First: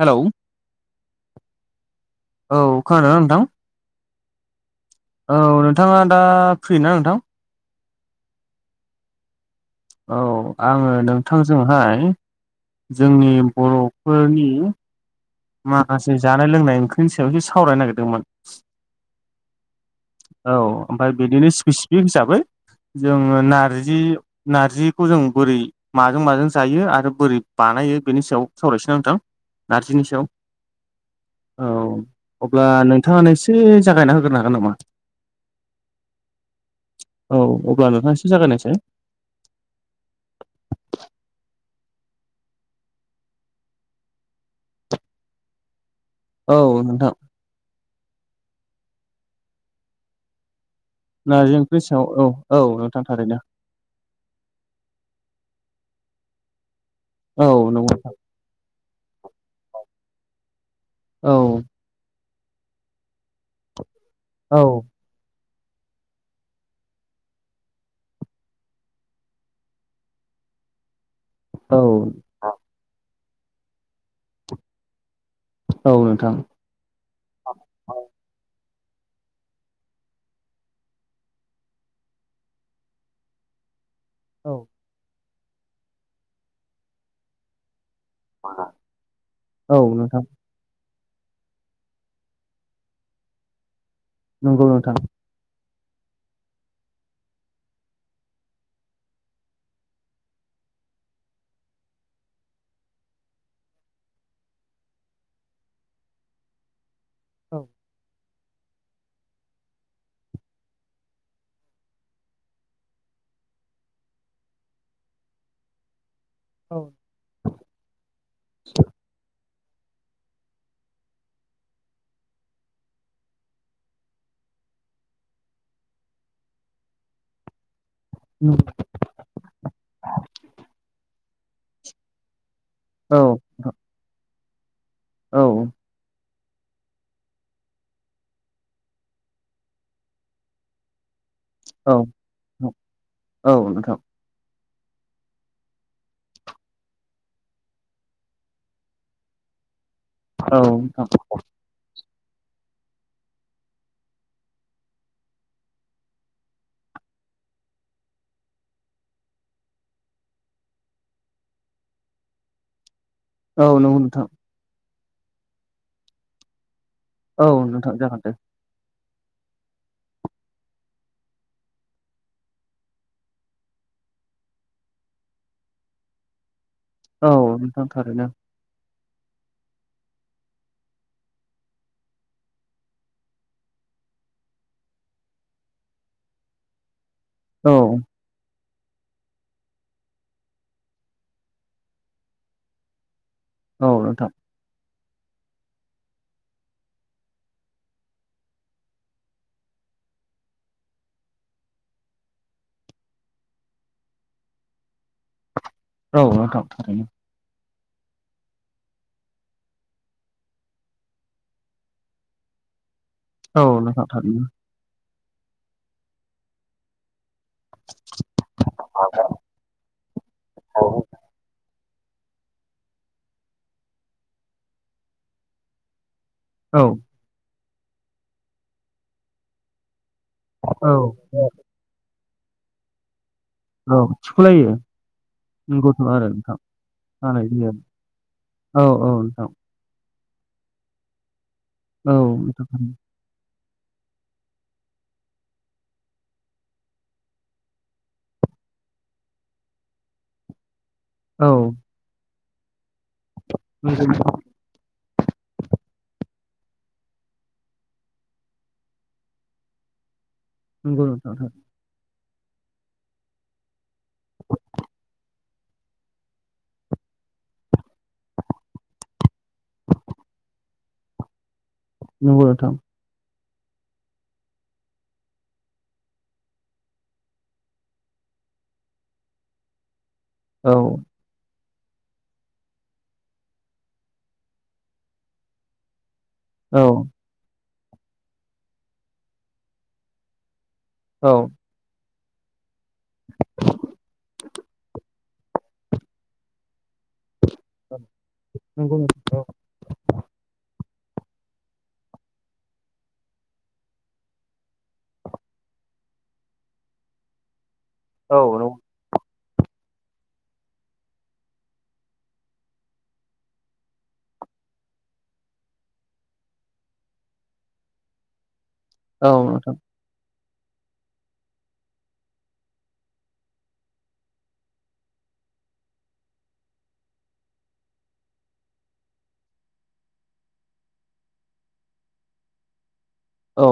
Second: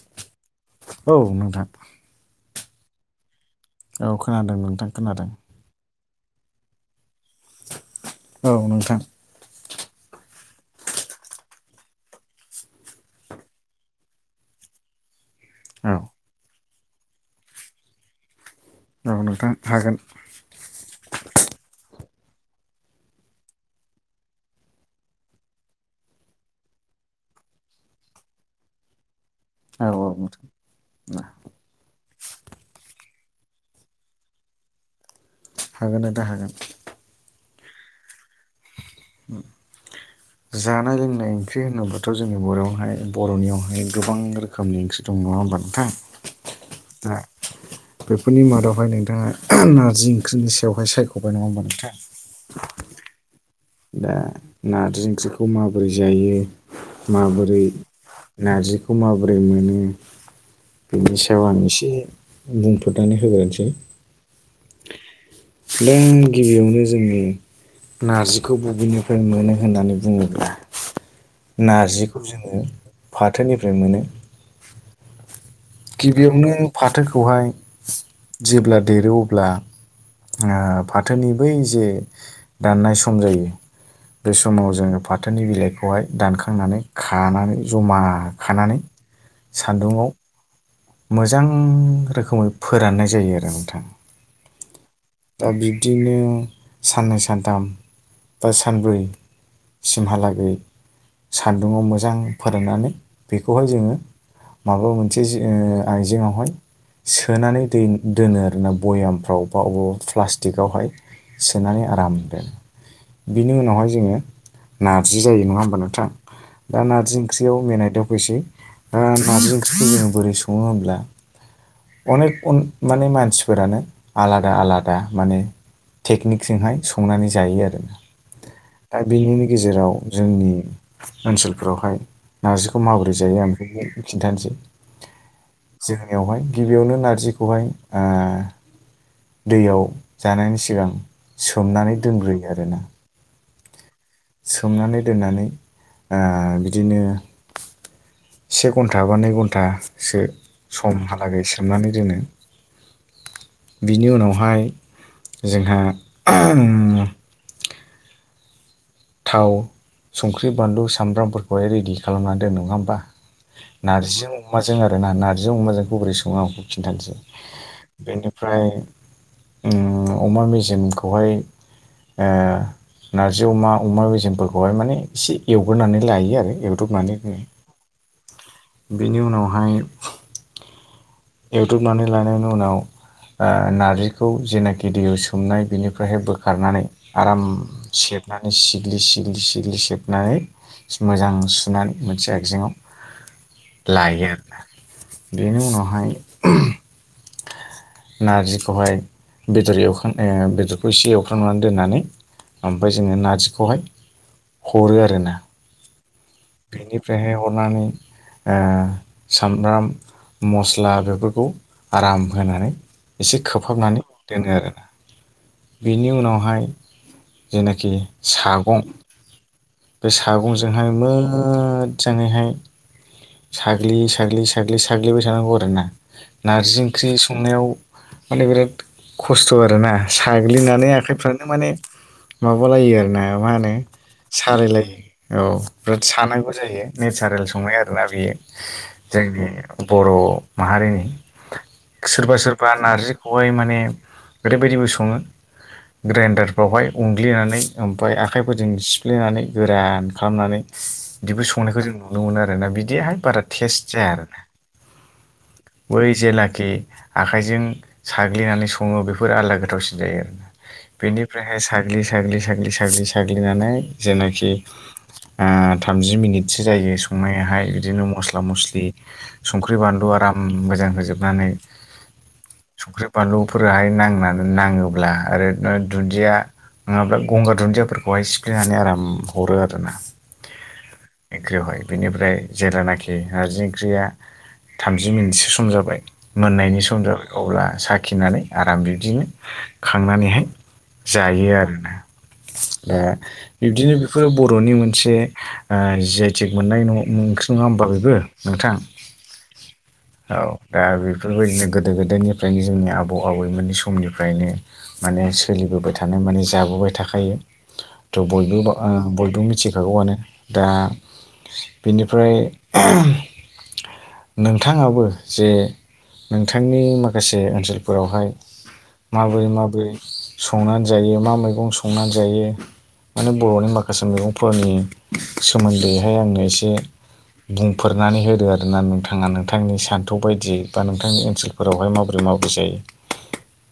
Hello औ नोंथां औ खोनादों ना नोंथां औ खोनादों नोंथां खोनादों औ नोंथाङा दा फ्रि ना नोंथां औ नोंथां औ आङो नोंथांजोंहाय जोंनि बर'फोरनि औ माखासे जानाय लोंनाय ओंख्रिनि सायावसो सावरायनो नागिरदोंमोन औ नोंथां हागोन औ ओमफ्राय बिदिनो स्पेसिफिक हिसाबै जोङो नारजि नारजिखौ जों बोरै माजों माजों जायो आरो बोरै बानायो बेनि सायाव सावरायनसै ना नोंथां औ नारजिनि औ सायाव औ अब्ला नोंथाङानो एसे जागायना होग्रोनो हागोन नामा हागोन नोंथां हागोन औ अब्ला नोंथांया ऐसे जागायनायसाय जानाय लोंनाय ओंख्रि होनोब्लाथ' जोंनि बर'आवहाय बर'नियावहाय गोबां रोखोमनि ओंख्रि दङ नंङा होनबा नोंथां औ नोंथां दा बेफोरनि मादावहाय नोंथाङा नारजि ओंख्रिनि सायावहाय सायख' नारजि ओंख्रि सायाव औ औ नोंथां थारैनो दा नारजि ओंख्रिखौ माबोरै जायो औ माबोरै नंगौ नार्जिखौ माबोरै मोनो बेनि औ सायाव आं इसे बुंफोदनानै होग्रोनोसै औ नों गिबियावनो जोंनि नारजि खौ बबेनिफ्राय मोनो होननानै बुङोब्ला नारजिखौ जोङो फाथोनिफ्राय मोनो औ नोंथां गिबियावनो फाथोखौहाय जेब्ला देरो अब्ला ओ फाथोनि बै जे दाननाय सम जायो बे समाव जोङो फाथोनि बिलाइखौहाय दानखांनानै खानानै जमा खानानै औ सान्दुुंआव नोंथां मोजां रोखोमै फोराननाय जायो आरो नोंथां नंगौ नोंथां दा बिब्दिनो साननै सानथाम बा सानब्रै सिमहालागै सान्दुङाव मोजां फोराननानै बेखौहाय जोङो माबा मोनसे जे ओ आइजेंआवहाय औ सोनानै दो दोनो आरोना भयामफ्राव बा अबाव प्लास्टिकआवहाय सोनानै आराम दोन बिनि उनावहाय जोङो नार्जि जायो नङा होमबा औ दा नारजि ओं [unintelligible] मेनाय दाव फैसै दा नारजि ओंख्रिखौ जों बोरै सङो होमब्ला अनेकन माने मानसिफोरानो आलादा आलादा दा माने टेकनिकजोंहाय संनानै जायो आरो ना दा बिनिनो गेजेराव जोंनि ओनसोलफोरावहाय नारजिखौ माबोरै औ जायो आं नोंथां बेखौ खिन्थानोसै औ जोंनियावहाय गिबियावनो नारजिखौहाय ओ दैयाव जानायनि सिगां सोमनानै दोनग्रोयो आरोना औ नोंथां सोमनानै दोननानै ओ बिदिनो से घन्टा बा नै घन्टासो समहालागै सोमनानै दोनो बिनि उनावहाय जोंहा ओम थाव संख्रि बानलु सामब्रामफोरखौहाय रेडि खालामना दोनो नङा होमबा नंगौ नोंथां नारजिजों अमाजों आरो ना नारजिजों अमाजोंखौ बोरै सङो आं बेखौ खिन्थानोसै औ नोंथां जागोन दे बेनिफ्राय उम अमा मेजेमखौहाय ओह नारजि अमा अमा मेजेमफोरखौहाय माने एसे एवग्रोनानै लायो आरो एवदबनानै दोनो औ नोंथां थारैनो बेनि उनावहाय एउदबनानै लानायनि उनाव ओ नारजिखौ जेनाखि दैयाव सोमनाय बिनिफ्रायहाय बोखारनानै आराम औ सेबनानै सिग्लि सिग्लि सिग्लि सेबनानै मोजां सुनानै मोनसे आगजेंआव औ नोंथां लायो बेनि उनावहाय नारजिखौहाय बेदर एवखां ओ बेदरखौ एसे एवख्रांनानै दोननानै आमफ्राय जोङो नार्जिखौहाय हरो आरो ना औ थारैनो बेनिफ्रायहाय हरनानै ओ सामब्राम मस्ला बेफोरखौ आराम होनानै एसे औ खोबहाबनानै नोंथां थारैनो दोनो आरोना बिनि उनावहाय जेनाखि सागं [unintelligible] बे औ सागंजोंहाय मोजजाङैहाय साग्लि साग्लि साग्लि साग्लिबाय थानांगौ आरो ना नारजि ओंख्रि संनायाव माने बिराद खस्थ आरोना साग्लिनानै औ आखाइफ्रानो माने माबालायो आरोना मा होनो औ थिखुलायो सालायलायो औ नंगौथ' बिराद आरो सानांगौ नोंथां जायो नेचारेल हानाय जायो संनाय आरो बे औ औ नोंथां जोंनि बर' माहारिनि औ सोरबा नोंथां सोरबा नारजिखौहाय माने ओरैबायदिबो सङो ग्राइन्डारफ्रावहाय उनग्लिनानै ओमफफ्राय आखाइफोरजों सिफ्लेनानै गोरान खालामनानै [inaudible] बिदिबो संनायखौ जों नुनो मोनो आरोना बिदिहाय बारा टेस्ट जाया आरोना [inaudible] बै जेलाखि आखाइजों साग्लिनानै सङो बेफोर आलादा गोथावसिन जायो आरोना नंगौ नोंथां बेनिफ्रायहाय साग्लि साग्लि साग्लि साग्लि साग्लिनानै जेनाखि ओ थामजि मिनिटसो जायो संनायाहाय बिदिनो मस्ला मस्लि संख्रि बानलु आराम मोजां होजोबनानै नंगौ नोंथां संख्रि बानलुफोराहाय नांना नांनानै नाङोब्ला ओरैनो दुन्दिया नोंङाब्रा गंगार दुन्दियाफोरखौहाय सिफ्लेनानै आराम हरो आरोना औ एकख्रिहाय बेनिफ्राय जेलानाखि नारजि ओंख्रिया थामजि मिनिटसो सम जाबाय मोननायनि सम औ जाबाय अब्ला साखिनानै आराम बिब्दिनो खांनानैहाय औ जायो आरो ना दा बिब्दिनो बेफोरो बर'नि मोनसे ओ जि आइ टेग मोननाय न' नुं नंङा होमबा बेबो नोंथां नंगौ नोंथां औ दा बेफोरबायदिनो गोदो गोदायनिफ्रायनो जोंनि आबौ आबै मोननि समनिफ्रायनो माने सोलिबोबाय थानाय माने जाबोबाय थाखायो थ' औ औ बयबो ओ बयबो मिथिखागौआनो दा बेनिफ्राय नोंथांङाबो जे नोंथांनि माखासे ओनसोलफोरावहाय माबोरै नोंथां माबोरै संनानै जायो मा मैगं संनानै जायो माने बर'नि माखासे मैगंफोरनि सोमोन्दैहाय आंनो एसे बुंफोरनानै होदो आरोना नोंथांङा नोंथांनि सान्थौ बायदियै बा नोंथांनि ओनसोल फोरावहाय माबोरै माबोरै जायो औ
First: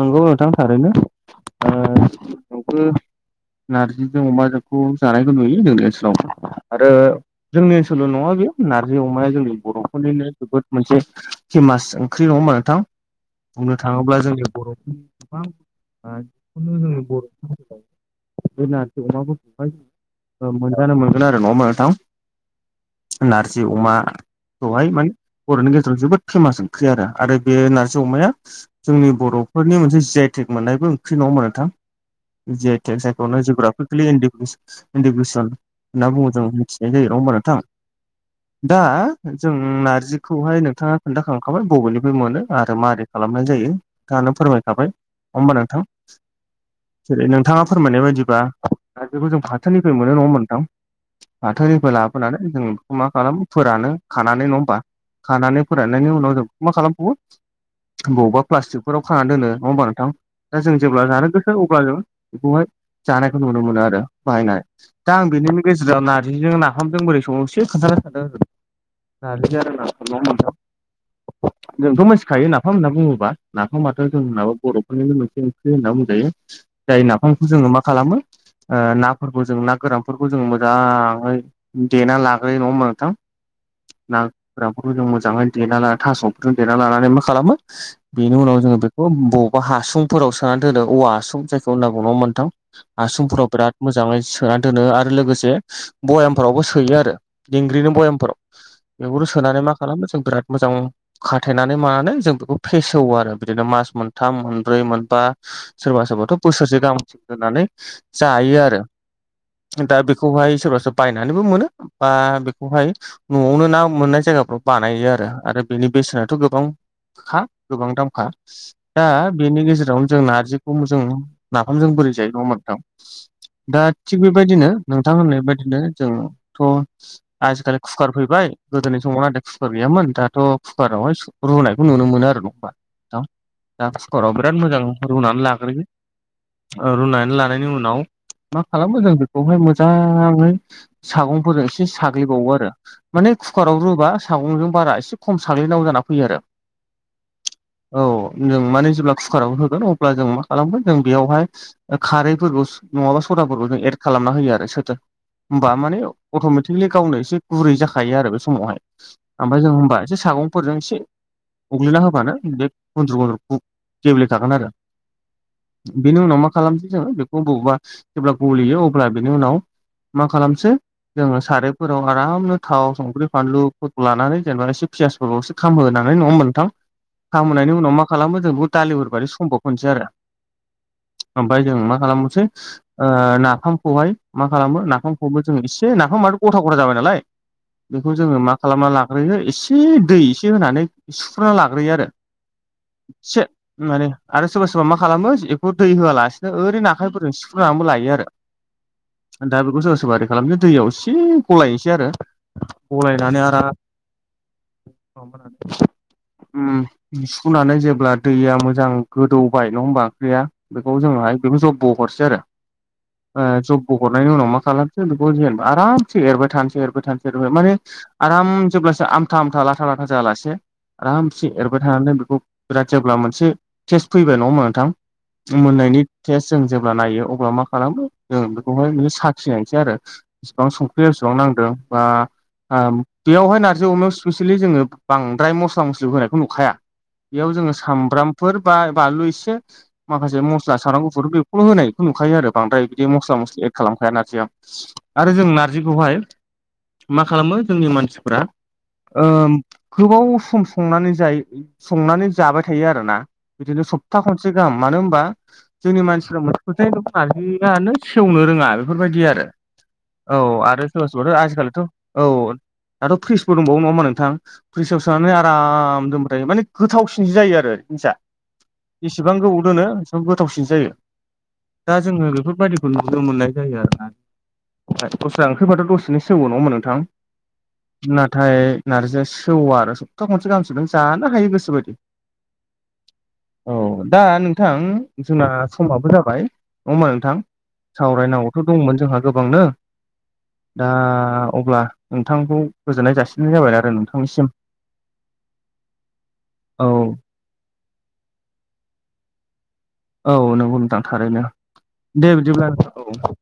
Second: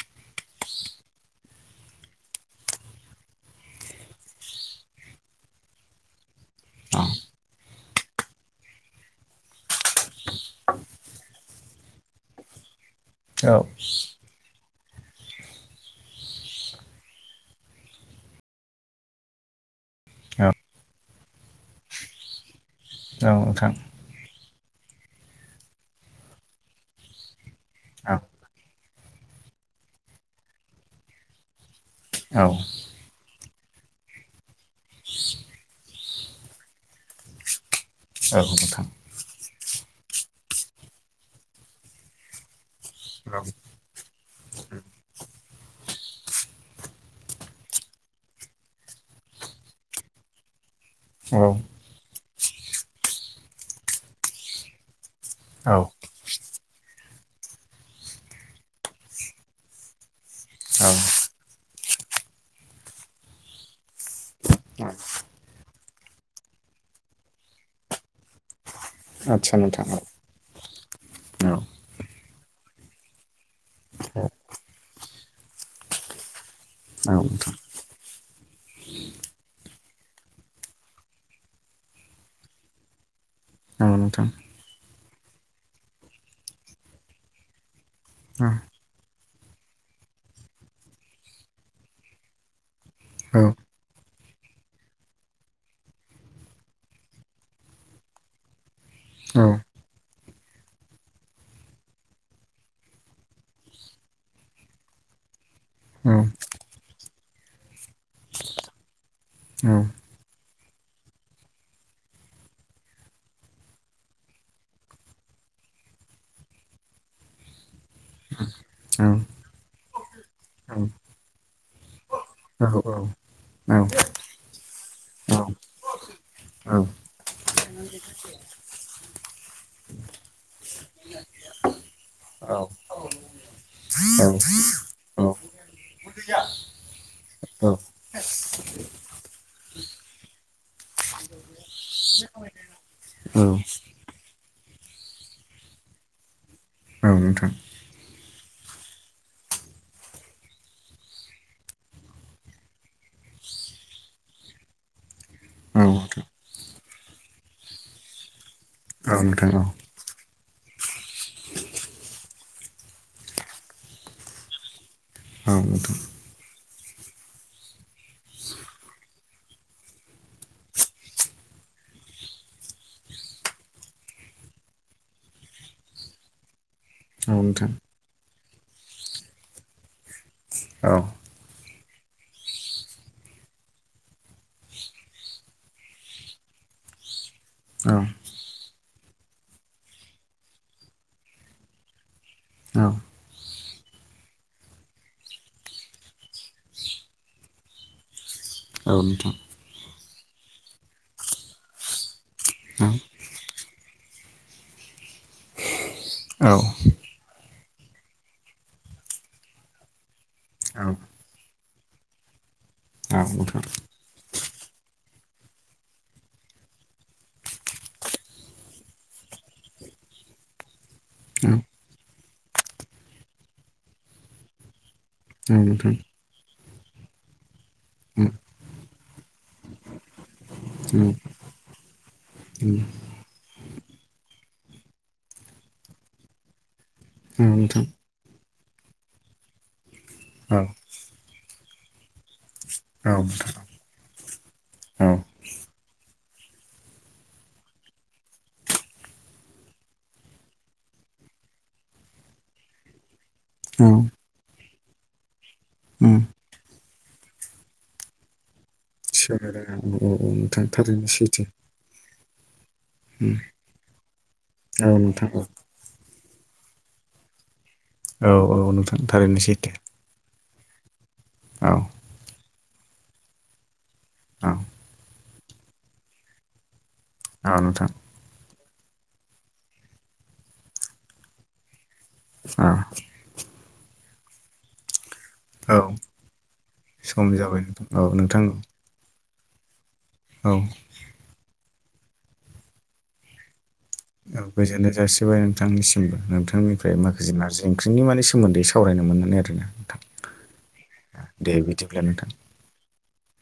नंगौ नोंथां थारैनो ओ नार्जिजों अमाजोंखौ जानायखौ नुयो जोंनि ओनसोलावबो आरो जोंनि ओनसोलल' नंङा बेयो नारजि अमाया जोंनि बर'फोरनिनो जोबोद मोनसे फेमास ओंख्रि नंङा होमबा नोंथां औ बुंनो थाङोब्ला जोंनि बर'फोरनि [unintelligible] औ मोनजानो मोनगोन आरो नंङा होमब्ला नोंथां नारजि नोंथां अमा खौहाय माने बर'नि गेजेराव जोबोद फेमास ओंख्रि आरो आरो बे नार्जि औ अमाया जोंनि बर'फोरनि मोनसे जि आइ टेग मोननायबो ओंख्रि नङा होमब्ला नोंथां औ जि आइ औ [unintelligible] दा नोंथां जों नारजिखौहाय नोंथांङा खोन्थाखांखाबाय बबेनिफ्राय मोनो आरो माबोरै खालामनाय जायो नोंथाङानो फोरमायखाबाय नंङा होमबा नोंथां जेरै नोंथाङा फोरमायनाय बायदिबा नार्जिखौ जों फाथोनिफ्राय मोनो नंङा होमब्ला नोंथां औ फाथोनिबो लाबोनानै जों बेखौ मा खालामो फोरानो खानानै नंङा होमबा खानानै औ फोराननायनि उनाव जों मा खालामबावो बवबा प्लास्टिकफोराव खानानानै दोनो नंङा होमबा नोंथां दा जों जेब्ला जानो गोसो अब्ला जों बेखौहाय जानायखौ नुनो मोनो आरो बाहायनाय दा आं बेनि गेजेराव नारजिजों नाफामजों बोरै संङो एसे [unintelligible] [unintelligible] आदसा नोंथां औ जोंथ' औ मोन्थिखायो नाफाम होनना बुङोब्ला नाफामाथ' औ जोंनाबो बर'फोरनिनो मोनसे ओंख्रि होनना बुंजायो जाय औ नाफामखौ जोंङो मा खालामो ओ नाफोरखौ जों ना गोरानफोरखौ जों मोजांङै देनानै लाग्रोयो नंङा होमबा नोंथां ना नोंथां गोरानफोरखौ जों मोजांङै देना ला थास'फोरजों देना लानानै मा खालामो बेनि औ उनाव जोंङो बेखौ बबावबा हासुंफोराव सोनानै दोनो औवा हासुं जायखौ होनना बुंङो नंङा होमब्ला नोंथां औ हासुंफोराव बिरात मोजांङै सोनानै दोनो आरो लोगोसे भयामफोरावबो सोयो आरो दिंग्रिनि भयामफोराव औ नोंथां औ बेखौ नोंथां औ नोंथां सोनानै मा खालामो जों बिराद मोजां खाथायनानै मानानै जों ओ फेसेवो आरो बिदिनो मास मोनथाम मोनब्रै मोनबा सोरबा सोरबाथ' औ बोसोरसे गाहाम दोननानै जायो आरो नोंथां औ नोंथां औ नोंथां औ दा बे बे खौहाय सोरबा सोरबा बायनानैबो मोनो बा बेखौहायो न'आवनो ना मोननाय जायगाफ्राव बानायो आरो आरो बेनि बेसेनाथ' गोबां गोबां दामखा नोंथां दा बेनि गेजेरावनो जों नार्जि खौ बे जों नाफामजों बोरै जायो नङा होनबा नोंथां दा थिग बेबायदिनो नोंथां बेबायदिनो जोंथ' आजिखालि कुकार फैबाय गोदोनि समावआथ कुकार गैयामोन दाथ' कुकार आवहायो रुनायखौ नुनो मोनो आ होना दा कुकाराव बिराद मोजां रुनानै लाग्रो। गैया रुनानै लानायनि उनाव मा खालामो जों बेखौहाय मोजाङै सागंफोरजों एसे साग्लिबावो आरो माने कुकाराव रुबा सागंजों बारा एसे खम साग्लिनांगौ जाना फैयो। औ नोंथां। औ जों माने जेब्ला कुकाराव होगोन अब्ला जों मा खालामगोन जों बेयावहाय खारैफोरखौ नङाबा सदाफोरखौ जों एद खालामना होयो आरो सोरथ होमबा माने अट'मेटिकलि गावनो एसे गुरै जाखायो आरो बे समाव। ओमफ्राय जों होनबा एसे सागंफोरजों एसे उग्लिना होबानो बे गुन्द्र' गन्द्र' गेब्ले खागोन आरो बेनि उनाव मा खालामसै जोङो बेखौ बबेबा जेब्ला गलियो अब्ला बेनि उनाव मा खालामसै जोङो सारायफोराव आरामनो थाव, संख्रि, फानलुफोरखौ लानानै जेनेबा एसे फियासफोरखो खामहोनानै नङा होनबा नोंथां खामहोनायनि उनाव मा खालामो जों बे दालि हरबानो सम्भब होननोसै आरो। औ। ओमफ्राय जों मा खालामनोसै ओ नाफामखौहाय खालामो नाफामखौबो एसे नाफाम माथ' गथा गथा जाबाय नालाय। बेखौ जोङो मा खालामना लाग्रोयो एसे दै एसे होनानै सुफ्रुना लाग्रोयो आरो। [inaudible] से माने आरो सोरबा सोरबा मा खालामो बेखौ दै होआलासिनो ओरै आखायफोरजों सिफुनानैबो लायो आरो। ओ। दा बेखौ सोरबा सोरबा ओरै खालामसै दैयाव एसे गलायनोसै आरो गलायनानै आराम [inaudible] उम सुखुनानै जेब्ला दैया मोजां गोदौबाय नङा होमबा ओंख्रिया बेखौ जोंङोहाय बेखौ जबबो हरसै आरो। ओ जबब' हरनायनि उनाव मा खालामसै बेखौ जेनेबा आरामसे एरबाय थानोसै एरबाय थानोसै एरबाय माने आराम जेब्लासो आमथा आमथा लाथा लाथा जायालासिनो आरामसे एरबाय थानानै बेखौ बिराद जेब्ला मोनसे टेस्ट फैबाय नङा होनबा नोंथां? मोननायनि टेस्ट जों जेब्ला नायो अब्ला मा खालामो जों बेखौहाय साखिनायसै आरो। एसिबां संफैयो एसेबां नांदों बा बेवहाय नारजि अमायाव स्पेसियेलि जोङो बांद्राय मस्ला मस्लि होनायखौ नुखाया। बेयाव औ जोङो नोंथां सामब्रामफोर बा बानलु एसे माखासे औ मस्ला साम्राम गुफुर बेखौल' होनायखौ नुखायो आरो बांद्राय बिदि मस्ला नोंथां मस्लि एद खालामखाया नारजियाव। औ आरो जों नारजिखौहाय मा खालामो जोंनि मानसिफ्रा ओ गोबाव सम संनानै जायो संनानै जाबाय थायो आरोना औ बिदिनो सप्ता खनसे गाहाम मानो होनबा जोंनि उम मानसिफ्रा मोनसे फोथायनो खारहैयानो सेवनो रोङा बेफोरबायदि आरो सिगांनो रोङा औ नोंथां आरो सोरबा थारैनो सोरबाथ' सैथो आजिखालिथ' औ दाथ' उम फ्रिजबो दंबावो नङाहोमबा नोंथां औ फ्रिजाव नोंथां सोनानै औ आरो आराम दोनबायथायो माने गोथावसिनसो जायो आरो इसा औ औ नोंथां एसेबां थारैनो गोबाव सैथो दोनो गोथावसिनसो जायो। औ दा जोङो बेफोरबायदिखौ नुनो मोननाय जायो आरोना। औ [unintelligible] दस्रा ओंख्रिबाथ' दसेनो सेवो नङाहोनबा नोंथां आ नोथां नाथाय नारजिया सेवा आरो सप्ता खनसे गाहामसिम नों जानो हायो गोसोबायदि आ औ दा नोंथां जोंना औ समाबो जाबाय नङा होमबा सम नोंथां जाबाय औ नोंथां सावरायनांगौथ' दंमोन जोंहा गोबांनो औ दा अब्ला नोंथांखौ गोजोननाय जासिनाय जाबाय आरोना नोंथां औ गोजोननाय जासिबाय नोंथांनिसिमबो औ नोंथांनिफ्राय माखासे नार्जि ओंख्रिनि माने सोमोन्दै सावरायनो मोननानै आरोना नोंथां औ नंगौ नोंथां थारैनो दे बिदिब्ला नोंथां दे बिदिब्ला औ